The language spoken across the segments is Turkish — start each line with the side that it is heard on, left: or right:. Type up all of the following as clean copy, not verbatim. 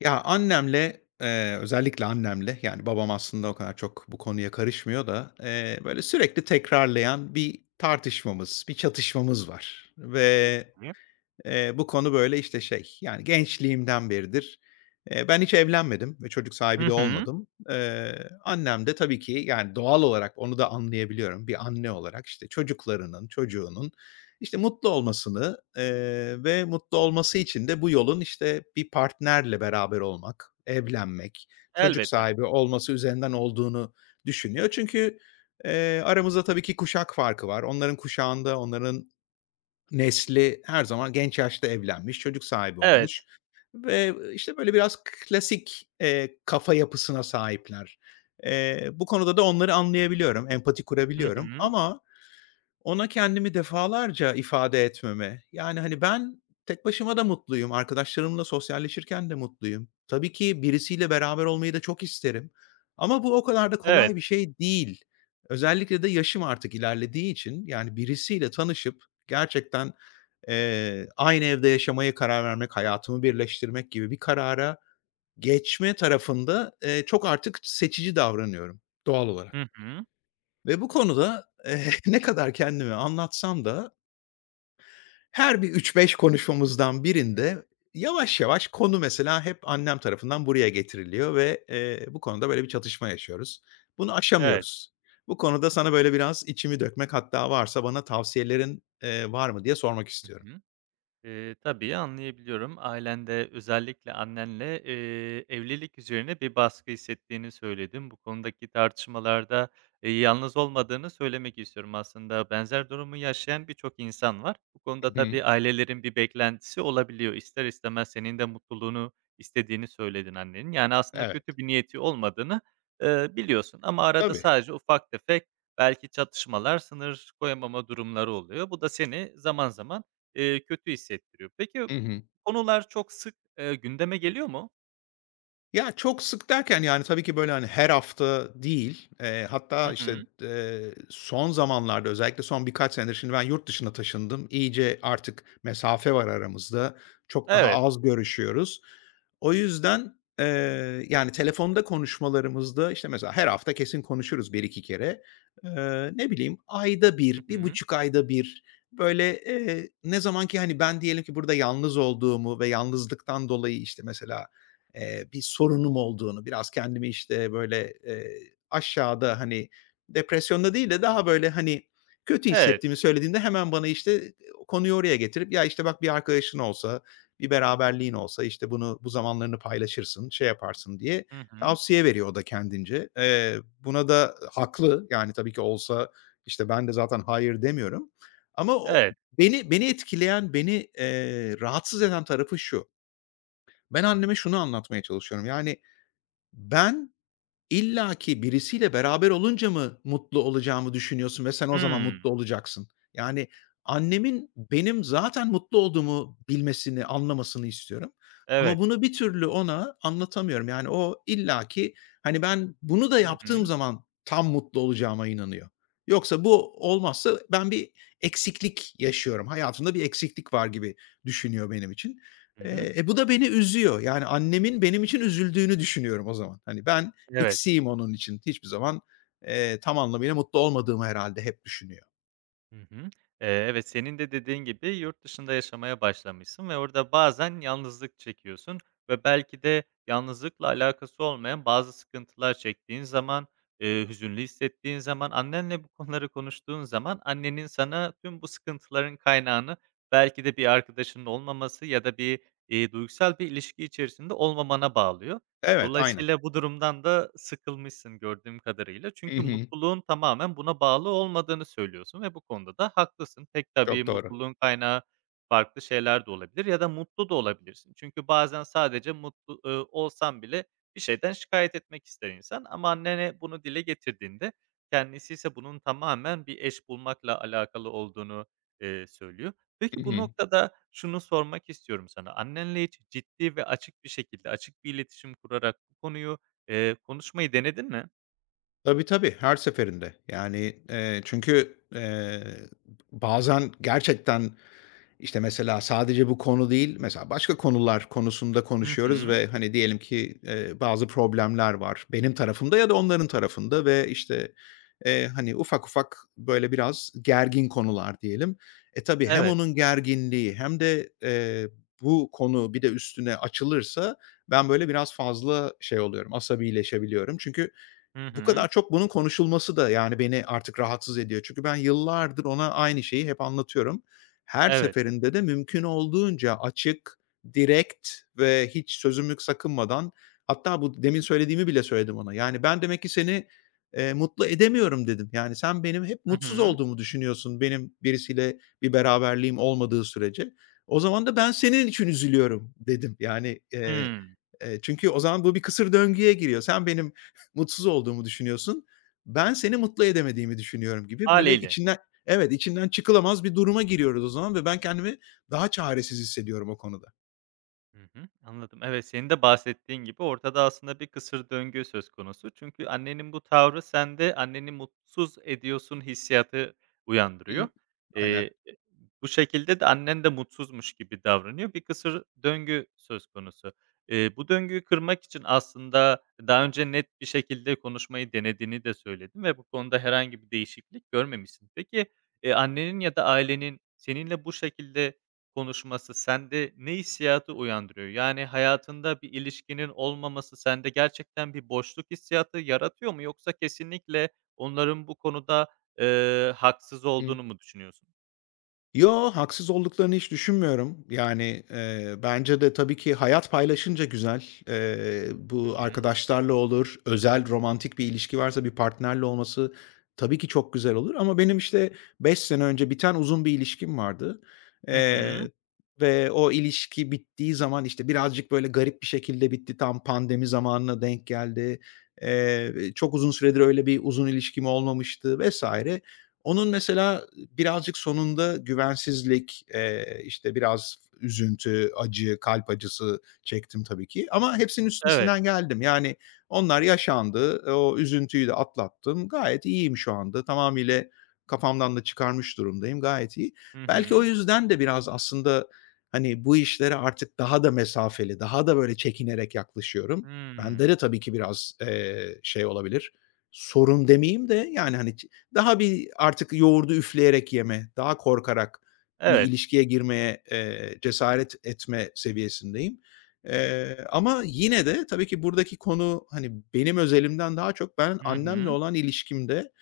left: Ya, annemle, özellikle annemle, yani, babam aslında o kadar çok bu konuya karışmıyor da, böyle, sürekli tekrarlayan bir tartışmamız, bir çatışmamız var ve
right: Peki.
left: Bu konu böyle, işte, şey, yani, gençliğimden beridir. Ben hiç evlenmedim ve çocuk sahibi
right: Hı
left: de
right: hı.
left: olmadım. Annem de tabii ki, yani, doğal olarak onu da anlayabiliyorum bir anne olarak, işte, çocuklarının, çocuğunun, işte, mutlu olmasını, ve mutlu olması için de bu yolun, işte, bir partnerle beraber olmak, evlenmek, çocuk
right: Elbette.
left: sahibi olması üzerinden olduğunu düşünüyor. Çünkü, aramızda tabii ki kuşak farkı var. Onların kuşağında, onların nesli her zaman genç yaşta evlenmiş, çocuk sahibi olmuş
right: Evet.
left: ve, işte, böyle, biraz klasik, kafa yapısına sahipler. Bu konuda da onları anlayabiliyorum, empati
right: Hı
left: kurabiliyorum
right: hı.
left: ama ona kendimi defalarca ifade etmeme, yani, hani, ben tek başıma da mutluyum, arkadaşlarımla sosyalleşirken de mutluyum. Tabii ki birisiyle beraber olmayı da çok isterim ama bu o kadar da
right: Evet.
left: kolay bir şey değil. Özellikle de yaşım artık ilerlediği için, yani, birisiyle tanışıp gerçekten, aynı evde yaşamaya karar vermek, hayatımı birleştirmek gibi bir karara geçme tarafında, çok artık seçici davranıyorum doğal olarak.
right: Hı hı.
left: Ve bu konuda, ne kadar kendimi anlatsam da her bir üç beş konuşmamızdan birinde yavaş yavaş konu mesela hep annem tarafından buraya getiriliyor ve, bu konuda böyle bir çatışma yaşıyoruz. Bunu
right: Evet.
left: aşamıyoruz. Bu konuda sana böyle biraz içimi dökmek hatta varsa bana tavsiyelerin, var mı diye sormak
right: Hı
left: istiyorum.
right: hı. Tabii, anlayabiliyorum. Ailende, özellikle annenle, evlilik üzerine bir baskı hissettiğini söyledin. Bu konudaki tartışmalarda, yalnız olmadığını söylemek istiyorum. Aslında benzer durumu yaşayan birçok insan var. Bu konuda
left: Hı hı.
right: tabii ailelerin bir beklentisi olabiliyor. İster istemez senin de mutluluğunu istediğini söyledin annenin. Yani aslında kötü
left: Evet.
right: bir niyeti olmadığını, biliyorsun ama arada
left: Tabii.
right: sadece ufak tefek belki çatışmalar, sınır koyamama durumları oluyor. Bu da seni zaman zaman kötü hissettiriyor. Peki,
left: Hı hı.
right: konular çok sık, gündeme geliyor mu?
left: Ya, çok sık derken, yani, tabii ki, böyle, hani, her hafta değil.
right: Hı
left: Hatta, işte,
right: hı.
left: son zamanlarda özellikle son birkaç senedir şimdi ben yurt dışına taşındım. İyice artık mesafe var aramızda. Çok daha
right: Evet.
left: az görüşüyoruz. O yüzden, yani, telefonda konuşmalarımızda, işte, mesela her hafta kesin konuşuruz bir iki kere. Ne bileyim, ayda bir,
right: Hı
left: bir
right: hı.
left: buçuk ayda bir böyle, ne zaman ki, hani, ben diyelim ki burada yalnız olduğumu ve yalnızlıktan dolayı, işte, mesela bir sorunum olduğunu, biraz kendimi, işte, böyle, aşağıda, hani, depresyonda değil de daha, böyle, hani, kötü
right: Evet.
left: hissettiğimi söylediğinde hemen bana, işte, konuyu oraya getirip, "Ya, işte, bak bir arkadaşın olsa, bir beraberliğin olsa, işte, bunu bu zamanlarını paylaşırsın, şey yaparsın." diye
right: Hı hı.
left: tavsiye veriyor o da kendince. Buna da haklı. Yani, tabii ki olsa, işte, ben de zaten hayır demiyorum ama o
right: Evet.
left: beni etkileyen, beni, rahatsız eden tarafı şu: ben anneme şunu anlatmaya çalışıyorum, yani ben İlla ki birisiyle beraber olunca mı mutlu olacağımı düşünüyorsun ve sen o zaman
right: Hımm.
left: mutlu olacaksın? Yani, annemin benim zaten mutlu olduğumu bilmesini, anlamasını istiyorum ama
right: Evet.
left: bunu bir türlü ona anlatamıyorum. Yani, o illaki, hani, ben bunu da
right: Hı hı.
left: yaptığım zaman tam mutlu olacağıma inanıyor. Yoksa bu olmazsa ben bir eksiklik yaşıyorum. Hayatımda bir eksiklik var gibi düşünüyor benim için.
right: Hı hı.
left: Bu da beni üzüyor. Yani, annemin benim için üzüldüğünü düşünüyorum o zaman. Hani, ben
right: Evet.
left: eksiğim onun için. Hiçbir zaman, tam anlamıyla mutlu olmadığımı herhâlde hep düşünüyor.
right: Hı hı. Evet, senin de dediğin gibi yurt dışında yaşamaya başlamışsın ve orada bazen yalnızlık çekiyorsun ve belki de yalnızlıkla alakası olmayan bazı sıkıntılar çektiğin zaman, hüzünlü hissettiğin zaman, annenle bu konuları konuştuğun zaman annenin sana tüm bu sıkıntıların kaynağını belki de bir arkadaşının olmaması ya da bir, duygusal bir ilişki içerisinde olmamana bağlıyor.
left: Evet, aynen.
right: Dolayısıyla bu durumdan da sıkılmışsın gördüğüm kadarıyla.
left: Hı
right: Çünkü
left: hı.
right: mutluluğun tamamen buna bağlı olmadığını söylüyorsun ve bu konuda da haklısın. Pek tabii
left: Çok doğru.
right: mutluluğun kaynağı farklı şeyler de olabilir ya da mutlu da olabilirsin. Çünkü bazen sadece mutlu, olsan bile bir şeyden şikayet etmek ister insan ama annene bunu dile getirdiğinde kendisi ise bunun tamamen bir eş bulmakla alakalı olduğunu, söylüyor.
left: Hı
right: Peki bu
left: hı.
right: noktada şunu sormak istiyorum sana. Annenle hiç ciddi ve açık bir şekilde, açık bir iletişim kurarak bu konuyu, konuşmayı denedin mi?
left: Tabii, tabii, her seferinde. Yani, çünkü, bazen gerçekten İşte, mesela sadece bu konu değil, mesela başka konular konusunda
right: Hı
left: konuşuyoruz
right: hı.
left: ve, hani, diyelim ki, bazı problemler var benim tarafımda ya da onların tarafında ve, işte, hani, ufak ufak, böyle, biraz gergin konular diyelim. Tabii hem
right: Evet.
left: onun gerginliği hem de, bu konu bir de üstüne açılırsa ben, böyle, biraz fazla şey oluyorum, asabileşebiliyorum. Çünkü
right: Hı
left: bu kadar
right: hı.
left: çok bunun konuşulması da, yani, beni artık rahatsız ediyor. Çünkü ben yıllardır ona aynı şeyi hep anlatıyorum. Her
right: Evet.
left: seferinde de mümkün olduğunca açık, direkt ve hiç sözümü sakınmadan hatta bu demin söylediğimi bile söyledim ona. Yani, "Ben demek ki seni, mutlu edemiyorum." dedim. Yani, "Sen benim hep
right: Hı
left: mutsuz
right: hı.
left: olduğumu düşünüyorsun benim birisiyle bir beraberliğim olmadığı sürece. O zaman da ben senin için üzülüyorum." dedim. Yani,
right: Hımm.
left: çünkü o zaman bu bir kısır döngüye giriyor. "Sen benim mutsuz olduğumu düşünüyorsun. Ben seni mutlu edemediğimi düşünüyorum gibi böyle
right: Hâliyle.
left: içinden Evet, içinden çıkılamaz bir duruma giriyoruz o zaman ve ben kendimi daha çaresiz hissediyorum o konuda.
right: Hı hı, anladım. Evet, senin de bahsettiğin gibi ortada aslında bir kısır döngü söz konusu. Çünkü annenin bu tavrı sende anneni mutsuz ediyorsun hissiyatı
left: Hı hı.
right: uyandırıyor.
left: Aynen.
right: Eee, Bu şekilde de annen de mutsuzmuş gibi davranıyor. Bir kısır döngü söz konusu. Bu döngüyü kırmak için aslında daha önce net bir şekilde konuşmayı denediğini de söyledin ve bu konuda herhangi bir değişiklik görmemişsin. Peki, annenin ya da ailenin seninle bu şekilde konuşması sende ne hissiyatı uyandırıyor? Yani, hayatında bir ilişkinin olmaması sende gerçekten bir boşluk hissiyatı yaratıyor mu yoksa kesinlikle onların bu konuda, haksız olduğunu mu düşünüyorsun?
left: Yo, haksız olduklarını hiç düşünmüyorum. Yani, bence de tabii ki hayat paylaşınca güzel.
right: Hı
left: Bu
right: hı.
left: arkadaşlarla olur, özel, romantik bir ilişki varsa bir partnerle olması tabii ki çok güzel olur ama benim, işte, 5 sene önce biten uzun bir ilişkim vardı.
right: Hı hı.
left: Eee, Ve o ilişki bittiği zaman, işte, birazcık böyle garip bir şekilde bitti. Tam pandemi zamanına denk geldi. Çok uzun süredir öyle bir uzun ilişkim olmamıştı vesaire. Onun mesela birazcık sonunda güvensizlik, işte, biraz üzüntü, acı, kalp acısı çektim tabii ki ama hepsinin
right: Evet.
left: üstesinden geldim. Yani onlar yaşandı, o üzüntüyü de atlattım. Gayet iyiyim şu anda. Tamamıyla kafamdan da çıkarmış durumdayım. Gayet iyi.
right: Hı
left: Belki o
right: hı.
left: yüzden de biraz aslında, hani, bu işlere artık daha da mesafeli, daha da böyle çekinerek yaklaşıyorum. Bende
right: Hımm.
left: de tabii ki biraz, şey olabilir, sorun demeyeyim de yani, hani, daha bir artık yoğurdu üfleyerek yeme, daha korkarak bir
right: Evet.
left: ilişkiye girmeye, cesaret etme seviyesindeyim. Ama yine de tabii ki buradaki konu, hani, benim özelimden daha çok ben
right: Hı
left: annemle
right: hı.
left: olan ilişkimde,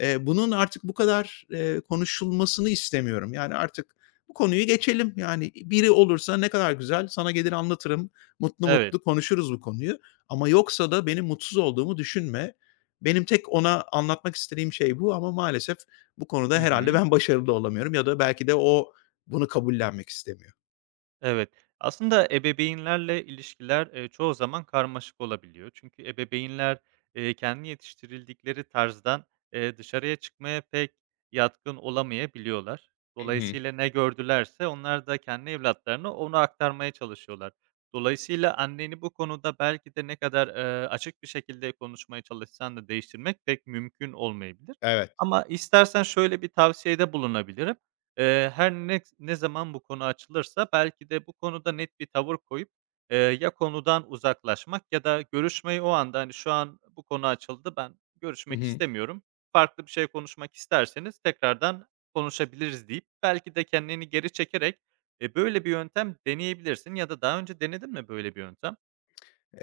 left: Bunun artık bu kadar, konuşulmasını istemiyorum. Yani, artık bu konuyu geçelim. Yani, biri olursa ne kadar güzel, sana gelir anlatırım, mutlu
right: Evet.
left: mutlu konuşuruz bu konuyu ama yoksa da benim mutsuz olduğumu düşünme. Benim tek ona anlatmak istediğim şey bu ama maalesef bu konuda
right: Hı hı.
left: herhalde ben başarılı olamıyorum ya da belki de o bunu kabullenmek istemiyor.
right: Evet. Aslında ebeveynlerle ilişkiler, çoğu zaman karmaşık olabiliyor. Çünkü ebeveynler, kendi yetiştirildikleri tarzdan, dışarıya çıkmaya pek yatkın olamayabiliyorlar.
left: Hı hı.
right: Dolayısıyla ne gördülerse onlar da kendi evlatlarına onu aktarmaya çalışıyorlar. Dolayısıyla anneni bu konuda belki de ne kadar, açık bir şekilde konuşmaya çalışsan da değiştirmek pek mümkün olmayabilir.
left: Evet.
right: Ama istersen şöyle bir tavsiyede bulunabilirim. Her ne zaman bu konu açılırsa belki de bu konuda net bir tavır koyup, ya konudan uzaklaşmak ya da görüşmeyi o anda, hani, "Şu an bu konu açıldı, ben
left: Hı
right: görüşmek
left: hı.
right: istemiyorum. Farklı bir şey konuşmak isterseniz tekrardan konuşabiliriz." deyip belki de kendini geri çekerek, böyle bir yöntem deneyebilirsin ya da daha önce denedin mi böyle bir yöntem?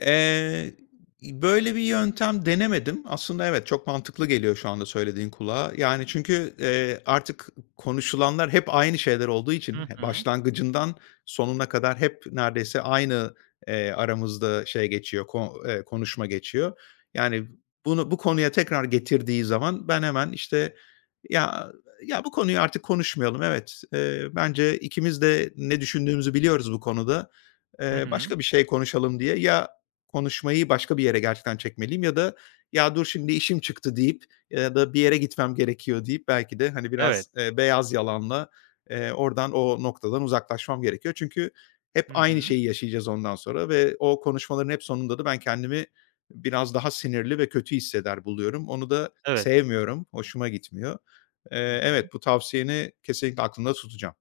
left: Eee, Böyle bir yöntem denemedim. Aslında evet, çok mantıklı geliyor şu anda söylediğin kulağa. Yani çünkü, artık konuşulanlar hep aynı şeyler olduğu için
right: Hı hı.
left: başlangıcından sonuna kadar hep neredeyse aynı, aramızda şey geçiyor, ko konuşma geçiyor. Yani bunu bu konuya tekrar getirdiği zaman ben hemen işte, "Ya ya, bu konuyu artık konuşmayalım. Evet, bence ikimiz de ne düşündüğümüzü biliyoruz bu konuda.
right: Hı hı.
left: Başka bir şey konuşalım." diye ya konuşmayı başka bir yere gerçekten çekmeliyim ya da "Ya, dur şimdi işim çıktı." deyip ya da "Bir yere gitmem gerekiyor." deyip belki de, hani, biraz,
right: Evet.
left: beyaz yalanla, oradan, o noktadan uzaklaşmam gerekiyor. Çünkü hep
right: Hı
left: aynı
right: hı.
left: şeyi yaşayacağız ondan sonra ve o konuşmaların hep sonunda da ben kendimi biraz daha sinirli ve kötü hisseder buluyorum. Onu da
right: Evet.
left: sevmiyorum, hoşuma gitmiyor.
right: Hı hı.
left: Evet, bu tavsiyeni kesinlikle aklımda tutacağım.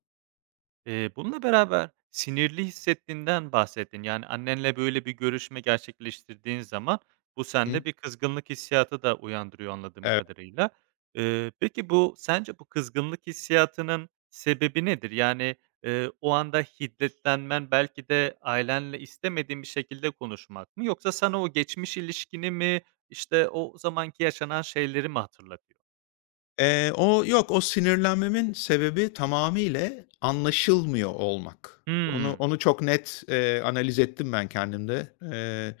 right: Bununla beraber sinirli hissettiğinden bahsettin. Yani, annenle böyle bir görüşme gerçekleştirdiğin zaman bu
left: Hı.
right: sende bir kızgınlık hissiyatı da uyandırıyor anladığım kadarıyla. Peki bu sence bu kızgınlık hissiyatının sebebi nedir? Yani, o anda hiddetlenmen belki de ailenle istemediğin bir şekilde konuşmak mı yoksa sana o geçmiş ilişkini mi, işte, o zamanki yaşanan şeyleri mi hatırlatıyor?
left: O yok, o sinirlenmemin sebebi tamamıyla anlaşılmıyor olmak. Onu
right: Hımm.
left: onu çok net, analiz ettim ben kendimde.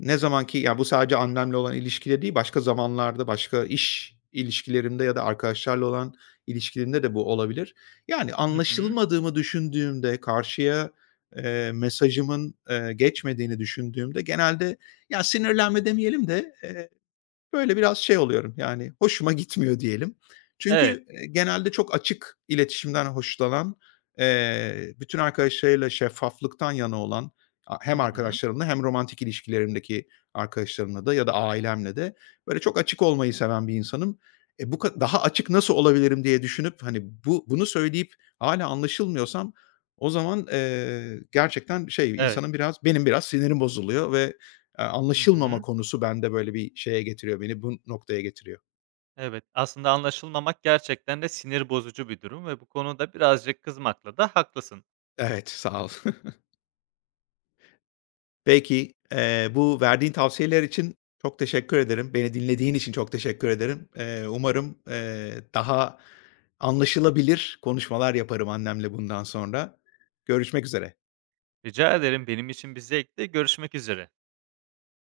left: Ne zaman ki, ya, bu sadece annemle olan ilişkide değil, başka zamanlarda, başka iş ilişkilerimde ya da arkadaşlarla olan ilişkilerimde de bu olabilir. Yani
right: Hı hı.
left: anlaşılmadığımı düşündüğümde, karşıya, mesajımın, geçmediğini düşündüğümde genelde ya, sinirlenme demeyelim de, böyle biraz şey oluyorum, yani, hoşuma gitmiyor diyelim.
right: Evet.
left: Çünkü, genelde çok açık iletişimden hoşlanan, bütün arkadaşlarıyla şeffaflıktan yana olan, hem
right: Hı hı.
left: arkadaşlarımla hem romantik ilişkilerimdeki arkadaşlarımla da ya da ailemle de böyle çok açık olmayı seven bir insanım. Bu daha açık nasıl olabilirim diye düşünüp, hani, bunu söyleyip hala anlaşılmıyorsam o zaman, gerçekten şey,
right: Evet.
left: insanın biraz benim biraz sinirim bozuluyor ve,
right: Hı
left: anlaşılmama
right: hı.
left: konusu bende böyle bir şeye getiriyor beni, bu noktaya getiriyor.
right: Evet, aslında anlaşılmamak gerçekten de sinir bozucu bir durum ve bu konuda birazcık kızmakla da haklısın.
left: Evet, sağ ol. Peki, bu verdiğin tavsiyeler için çok teşekkür ederim. Beni dinlediğin için çok teşekkür ederim. Umarım, daha anlaşılabilir konuşmalar yaparım annemle bundan sonra. Görüşmek üzere.
right: Rica ederim benim için bir zevkti. Görüşmek üzere.